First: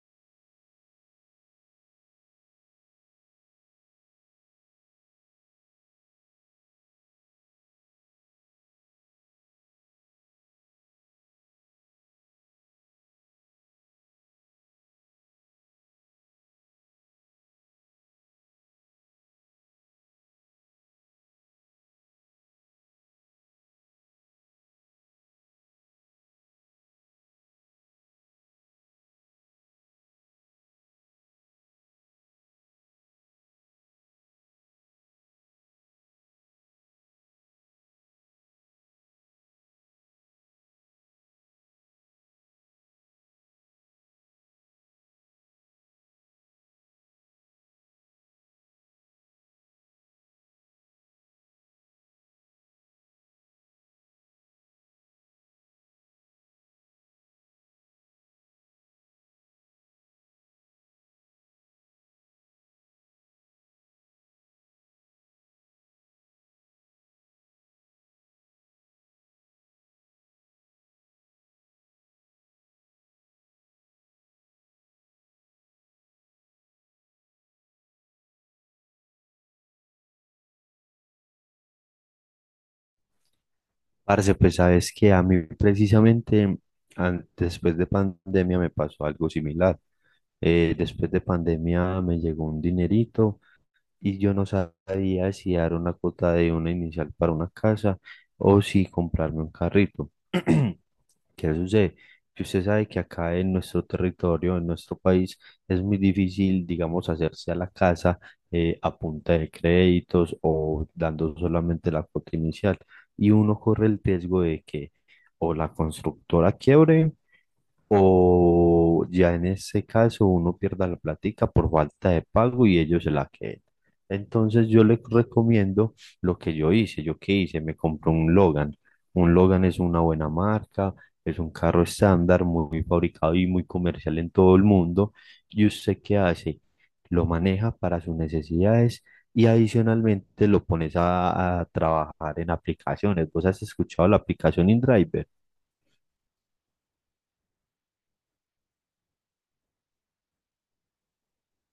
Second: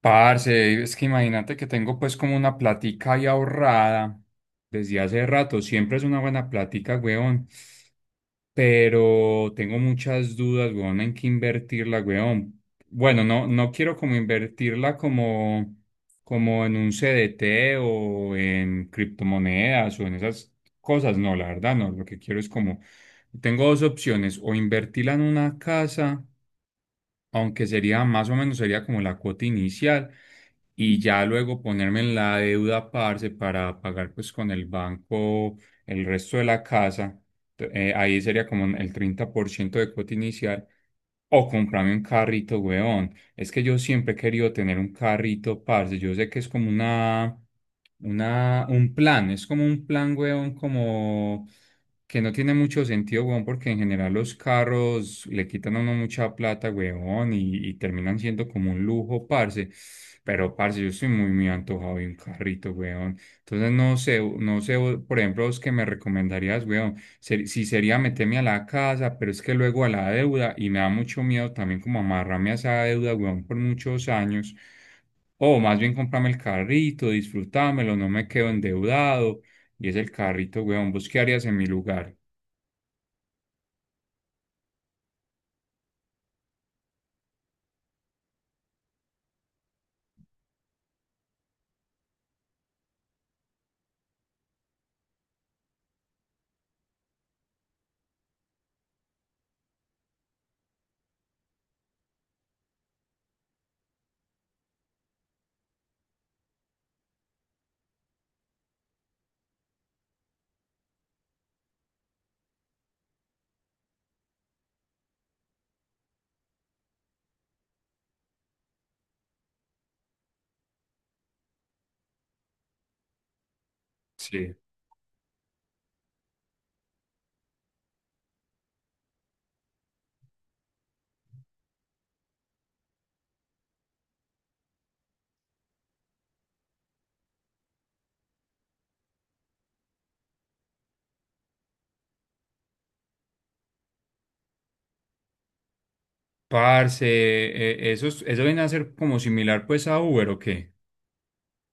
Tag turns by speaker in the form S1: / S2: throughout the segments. S1: Parce, es que imagínate que tengo, pues, como una platica ahí ahorrada desde hace rato. Siempre es una buena platica, weón. Pero tengo muchas dudas, weón, en qué invertirla, weón. Bueno, no quiero como invertirla como, en un CDT o en criptomonedas o en esas cosas. No, la verdad, no. Lo que quiero es como, tengo dos opciones, o invertirla en una casa, aunque sería más o menos, sería como la cuota inicial, y ya luego ponerme en la deuda, parce, para pagar pues con el banco el resto de la casa. Ahí sería como el 30% de cuota inicial. O comprarme un carrito, weón. Es que yo siempre he querido tener un carrito, parce. Yo sé que es como un plan. Es como un plan, weón, como que no tiene mucho sentido, weón, porque en general los carros le quitan a uno mucha plata, weón, y terminan siendo como un lujo, parce. Pero, parce, yo estoy muy, muy antojado de un carrito, weón. Entonces, no sé, no sé, por ejemplo, vos, que me recomendarías, weón? ¿Si sería meterme a la casa? Pero es que luego a la deuda, y me da mucho miedo también como amarrarme a esa deuda, weón, por muchos años. O más bien comprarme el carrito, disfrutármelo, no me quedo endeudado. Y es el carrito, weón. ¿Vos qué harías en mi lugar?
S2: Parce, pues sabes que a mí precisamente después de pandemia me pasó algo similar. Después de pandemia me llegó un dinerito y yo no sabía si dar una cuota de una inicial para una casa o si comprarme un carrito. ¿Qué sucede? Que usted sabe que acá en nuestro territorio, en nuestro país, es muy difícil, digamos, hacerse a la casa a punta de créditos o dando solamente la cuota inicial. Y uno corre el riesgo de que o la constructora quiebre o ya en este caso uno pierda la plática por falta de pago y ellos se la queden.
S1: Sí.
S2: Entonces yo les recomiendo lo que yo hice. ¿Yo qué hice? Me compré un Logan. Un Logan es una buena marca, es un carro estándar, muy fabricado y muy comercial en todo el mundo. ¿Y usted qué hace? Lo maneja para sus necesidades y adicionalmente lo pones a trabajar en aplicaciones. ¿Vos has escuchado la aplicación InDriver?
S1: Parce, eso, eso viene a ser como similar, pues, a Uber, ¿o qué?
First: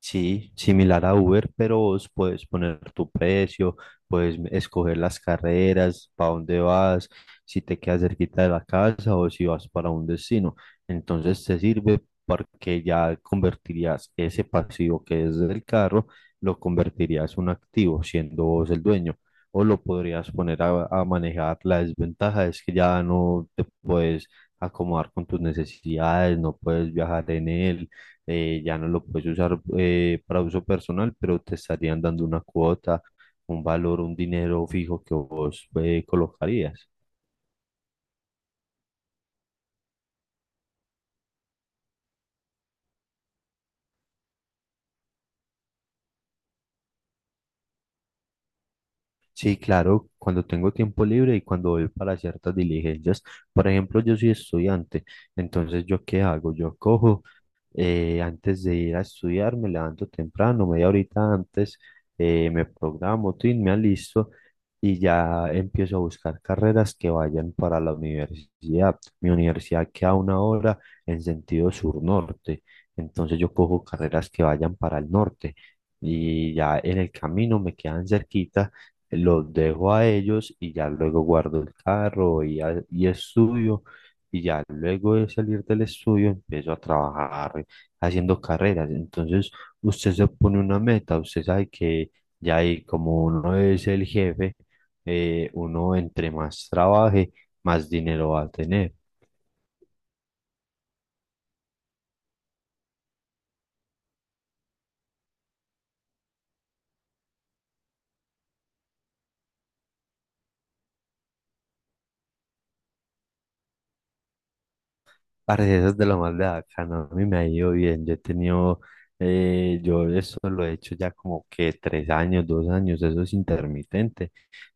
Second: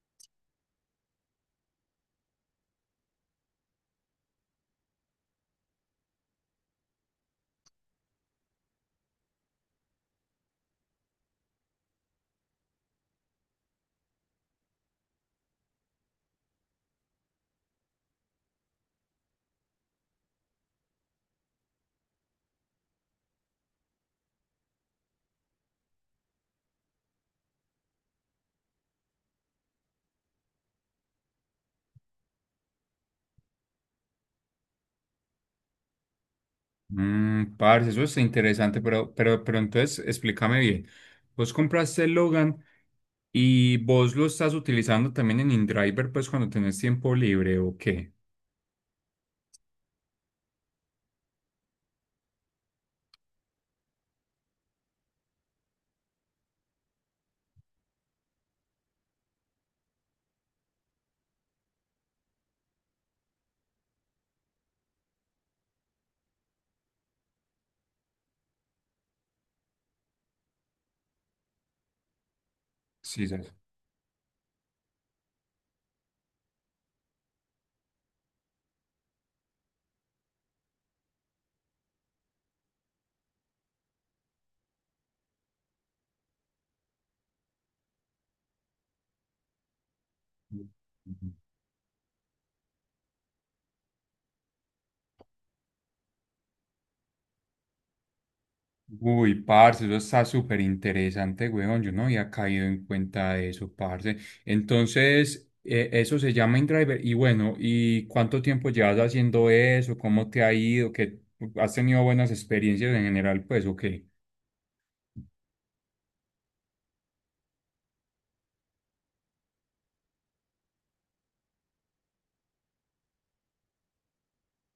S2: Sí, similar a Uber, pero vos puedes poner tu precio, escoger las carreras, para dónde vas, si te quedas cerquita de la casa o si vas para un destino. Entonces te sirve porque ya convertirías ese pasivo que es del carro, lo convertirías en un activo, siendo vos el dueño. O lo podrías poner a manejar. La desventaja es que ya no te puedes acomodar con tus necesidades, no puedes viajar en él, ya no lo puedes usar para uso personal, pero te estarían dando una cuota, un valor, un dinero fijo que vos colocarías.
S1: Mm, parce, eso es interesante, pero, pero entonces explícame bien. Vos compraste el Logan y vos lo estás utilizando también en InDriver, pues, ¿cuando tenés tiempo libre o qué?
S2: Sí, claro, cuando tengo tiempo libre y cuando voy para ciertas diligencias, por ejemplo, yo soy estudiante, entonces ¿yo qué hago? Yo cojo, antes de ir a estudiar, me levanto temprano, media horita antes, me programo, tin, me alisto y ya empiezo a buscar carreras que vayan para la universidad. Mi universidad queda a una hora en sentido sur-norte,
S1: Sí,
S2: entonces
S1: sabes.
S2: yo cojo carreras que vayan para el norte y ya en el camino me quedan cerquita. Los dejo a ellos y ya luego guardo el carro y y estudio, y ya luego de salir del estudio empiezo a trabajar haciendo carreras. Entonces, usted se pone una meta, usted sabe que ya ahí, como uno es el jefe, uno entre más trabaje, más dinero va a tener.
S1: Uy, parce, eso está súper interesante, weón. Yo no había caído en cuenta de eso, parce. Entonces, eso se llama InDriver. Y bueno, ¿y cuánto tiempo llevas haciendo eso? ¿Cómo te ha ido? ¿Qué, has tenido buenas experiencias en general, pues, o qué?
S2: Parce, eso es de lo más de bacano. A mí me ha ido bien. Yo he tenido, yo eso lo he hecho ya como que tres años, dos años. Eso es intermitente.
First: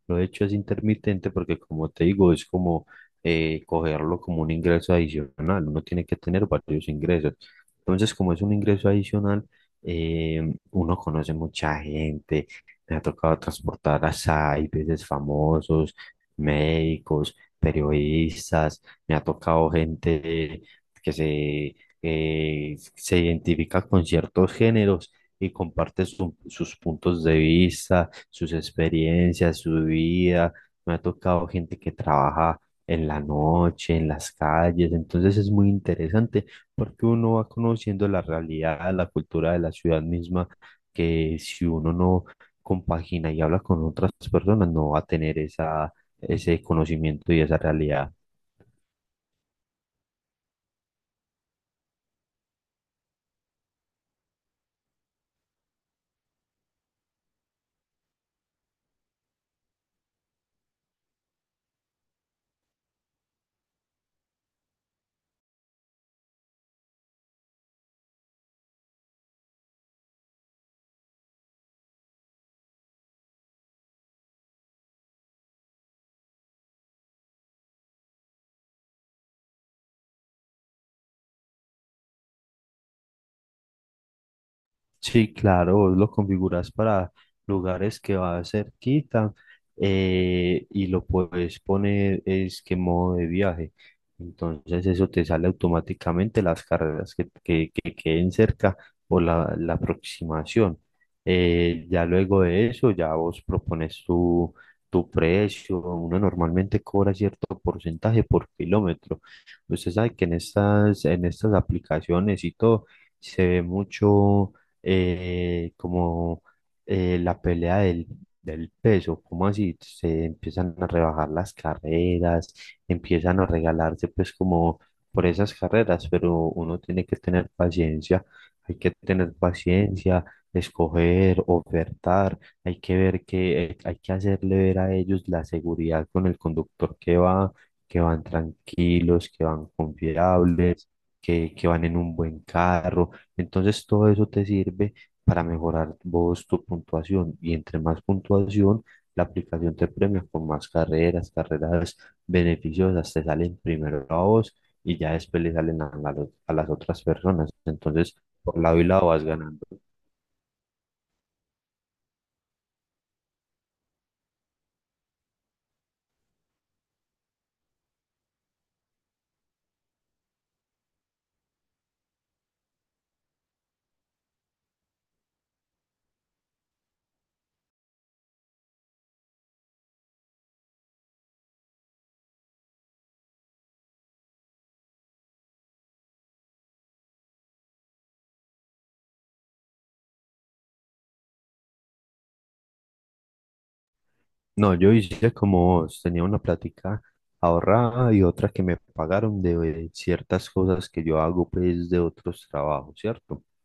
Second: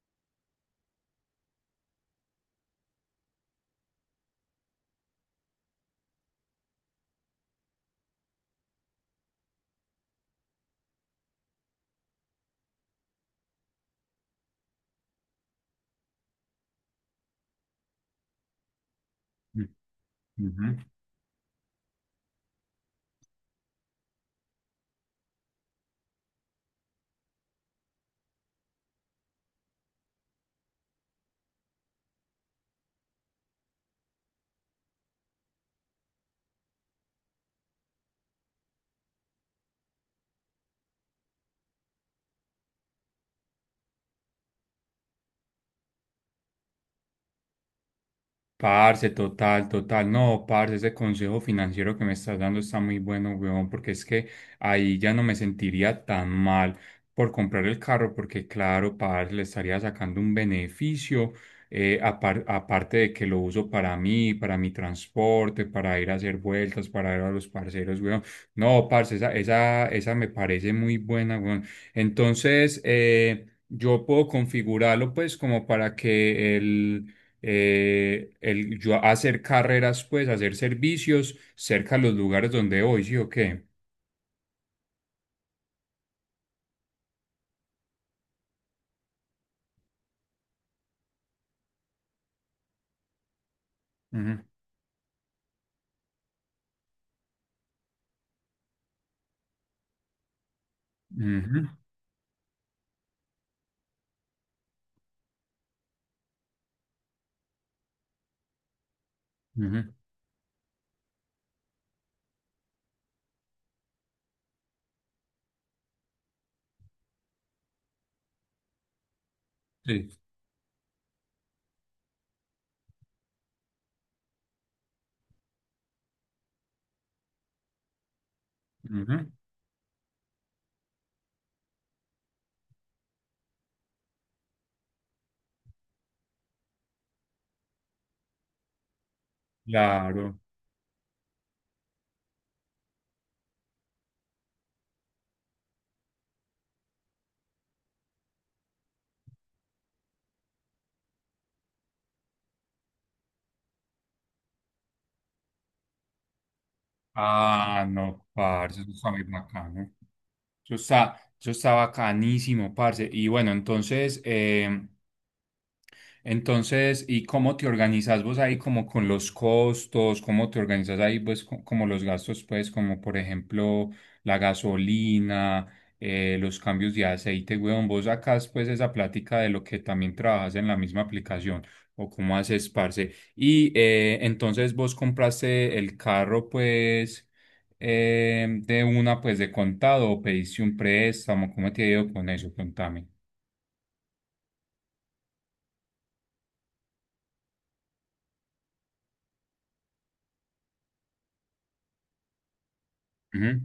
S2: Lo he hecho es intermitente porque, como te digo, es como cogerlo como un ingreso adicional. Uno tiene que tener varios ingresos. Entonces, como es un ingreso adicional, uno conoce mucha gente. Me ha tocado transportar a SAI, veces famosos, médicos, periodistas. Me ha
S1: Mm.
S2: tocado gente
S1: Ujú.
S2: que se, se identifica con ciertos géneros y comparte sus puntos de vista, sus experiencias, su vida. Me ha tocado gente que trabaja en la noche, en las calles, entonces es muy interesante porque uno va conociendo la realidad, la cultura de la ciudad misma, que si uno no compagina y habla con otras personas, no va a tener esa, ese conocimiento y esa realidad.
S1: Parce, total, total. No, parce, ese consejo financiero que me estás dando está muy bueno, weón, porque es que ahí ya no me sentiría tan mal por comprar el carro, porque claro, parce, le estaría sacando un beneficio, aparte de que lo uso para mí, para mi transporte, para ir a hacer vueltas, para ir a los parceros, weón. No, parce, esa me parece muy buena, weón. Entonces, yo puedo configurarlo, pues, como para que yo hacer carreras, pues, hacer servicios cerca de los lugares donde voy, ¿sí o qué?
S2: Sí, claro, vos lo configuras para lugares que va cerquita, y lo puedes poner es que modo de viaje.
S1: Ujú,
S2: Entonces eso te sale automáticamente las carreras que queden cerca o la aproximación.
S1: ujú,
S2: Ya luego de eso, ya vos propones tu precio. Uno normalmente cobra cierto porcentaje por kilómetro. Usted
S1: ujú,
S2: sabe que en estas aplicaciones y todo se ve mucho, como la pelea del peso, como así
S1: sí,
S2: se empiezan a rebajar las carreras, empiezan a regalarse pues como por esas carreras, pero uno tiene que tener paciencia, hay que
S1: ujú,
S2: tener paciencia, escoger, ofertar, hay que ver que hay que hacerle ver a ellos la seguridad con el conductor que va, que van tranquilos, que van
S1: claro.
S2: confiables, que van en un buen carro, entonces todo eso te sirve para mejorar vos tu puntuación, y entre más puntuación, la aplicación te premia con más carreras, carreras beneficiosas, te salen primero a vos y ya después le salen a las otras personas.
S1: Ah,
S2: Entonces,
S1: no,
S2: por
S1: parce,
S2: lado y
S1: eso
S2: lado
S1: está muy
S2: vas ganando.
S1: bacano. Eso está bacanísimo, parce. Y bueno, entonces, entonces, ¿y cómo te organizas vos ahí como con los costos? ¿Cómo te organizas ahí, pues, como los gastos, pues, como por ejemplo la gasolina, los cambios de aceite, weón? ¿Vos sacás pues esa plática de lo que también trabajas en la misma aplicación, o cómo haces, parce? Y entonces vos compraste el carro, pues, de una, pues, de contado, ¿o pediste un préstamo? ¿Cómo te ha ido con eso? Contame.
S2: No, yo hice como vos, tenía una plática ahorrada y otra que me pagaron de ciertas cosas que yo hago pues de otros trabajos, ¿cierto?
S1: Ujú.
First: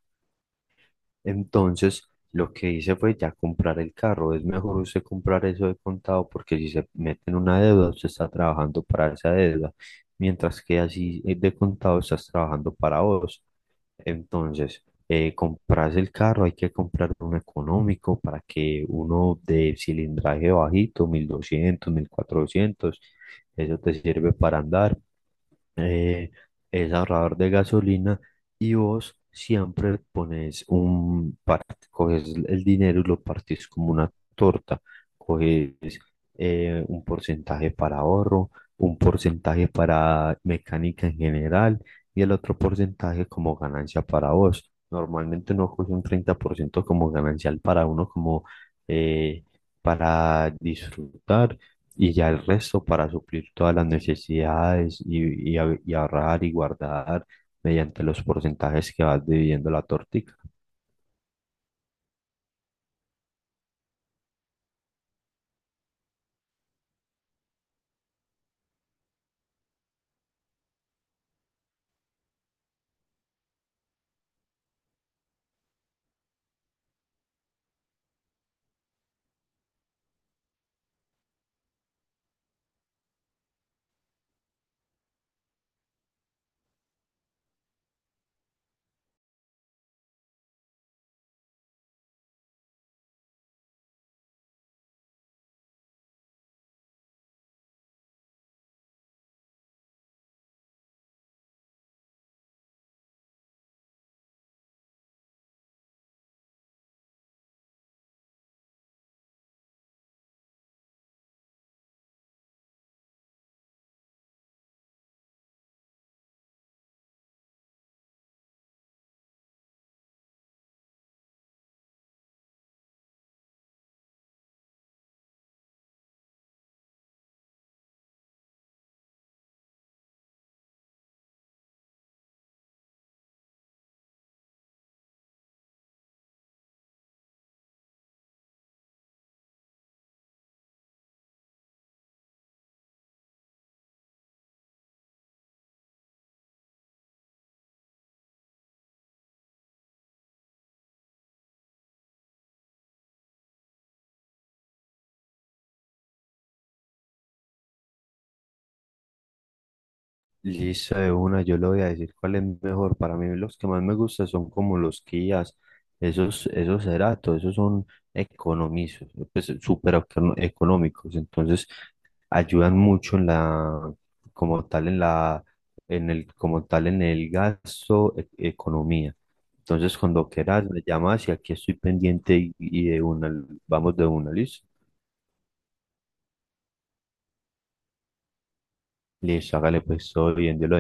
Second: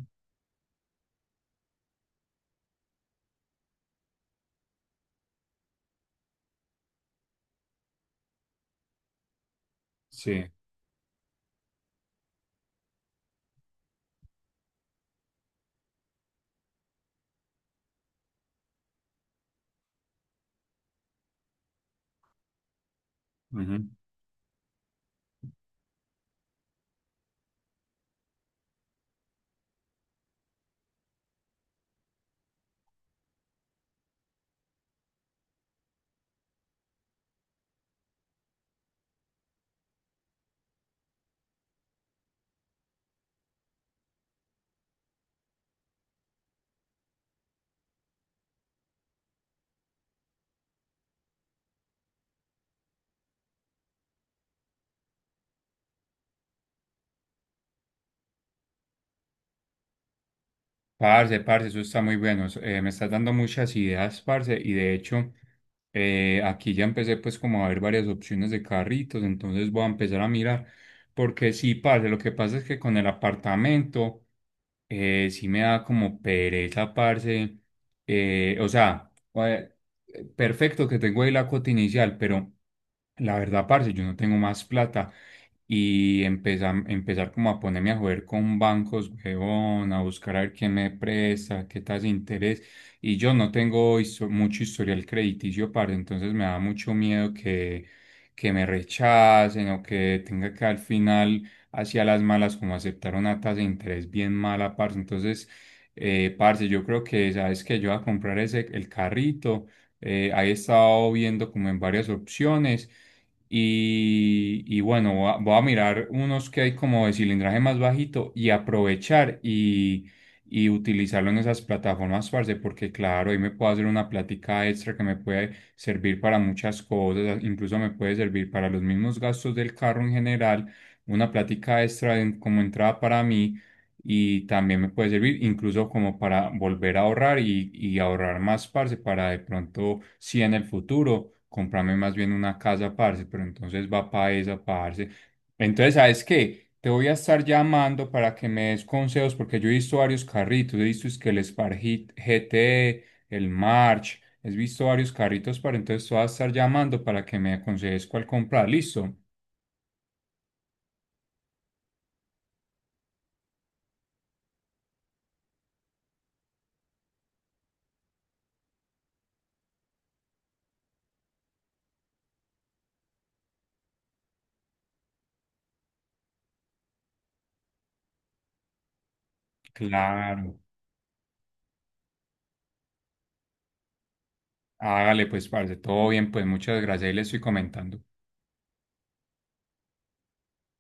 S2: Entonces, lo que hice fue ya comprar el carro. Es mejor usted comprar eso de contado porque si se mete en una deuda, usted está trabajando para esa deuda,
S1: Sí.
S2: mientras que así, de contado estás trabajando para vos. Entonces, compras el carro, hay que comprar uno económico para que uno de cilindraje bajito, 1200, 1400 Eso te sirve para andar, eh, es ahorrador de gasolina, y vos siempre pones coges el dinero y lo partís como una torta, un porcentaje para ahorro, un porcentaje para mecánica en general y el otro porcentaje como ganancia para vos. Normalmente uno coge un 30% como ganancial para uno, como eh, para disfrutar, y ya el resto para suplir todas las necesidades y ahorrar y guardar mediante los porcentajes que vas dividiendo la torta.
S1: Parce, eso está muy bueno. Eso, me estás dando muchas ideas, parce, y de hecho, aquí ya empecé, pues, como a ver varias opciones de carritos, entonces voy a empezar a mirar, porque sí, parce, lo que pasa es que con el apartamento, sí me da como pereza, parce, o sea, perfecto que tengo ahí la cuota inicial, pero... La verdad, parce, yo no tengo más plata y empezar, como a ponerme a joder con bancos, huevón, a buscar a ver quién me presta, qué tasa de interés. Y yo no tengo mucho historial crediticio, parce, entonces me da mucho miedo que me rechacen, o que tenga que al final, hacia las malas, como aceptar una tasa de interés bien mala, parce. Entonces, parce, yo creo que, ¿sabes que Yo voy a comprar ese, el carrito. Ahí he estado viendo como en varias opciones y, bueno, voy a mirar unos que hay como de cilindraje más bajito y aprovechar y utilizarlo en esas plataformas, parce, porque claro, ahí me puedo hacer una plática extra que me puede servir para muchas cosas, incluso me puede servir para los mismos gastos del carro en general, una plática extra como entrada para mí, y también me puede servir incluso como para volver a ahorrar y ahorrar más, parce, para, de pronto, si en el futuro, comprarme más bien una casa, parce, pero entonces va para esa, parce. Entonces, ¿sabes qué? Te voy a estar llamando para que me des consejos, porque yo he visto varios carritos, he visto es que el Spark GT, el March, he visto varios carritos, para entonces te voy a estar llamando para que me aconsejes cuál comprar, ¿listo?
S2: Listo, de una, yo le voy a decir cuál es mejor. Para mí los que más me gustan son como los Kias, esos, esos Ceratos, esos son economizos, pues económicos, entonces ayudan mucho en la, como tal en la, en el, como tal en el gasto, economía. Entonces cuando
S1: Claro.
S2: quieras me llamas y aquí estoy pendiente y de una, vamos de una, listo.
S1: Hágale pues, parce, todo bien, pues muchas gracias y le estoy comentando.
S2: Listo, hágale pues todo bien, yo lo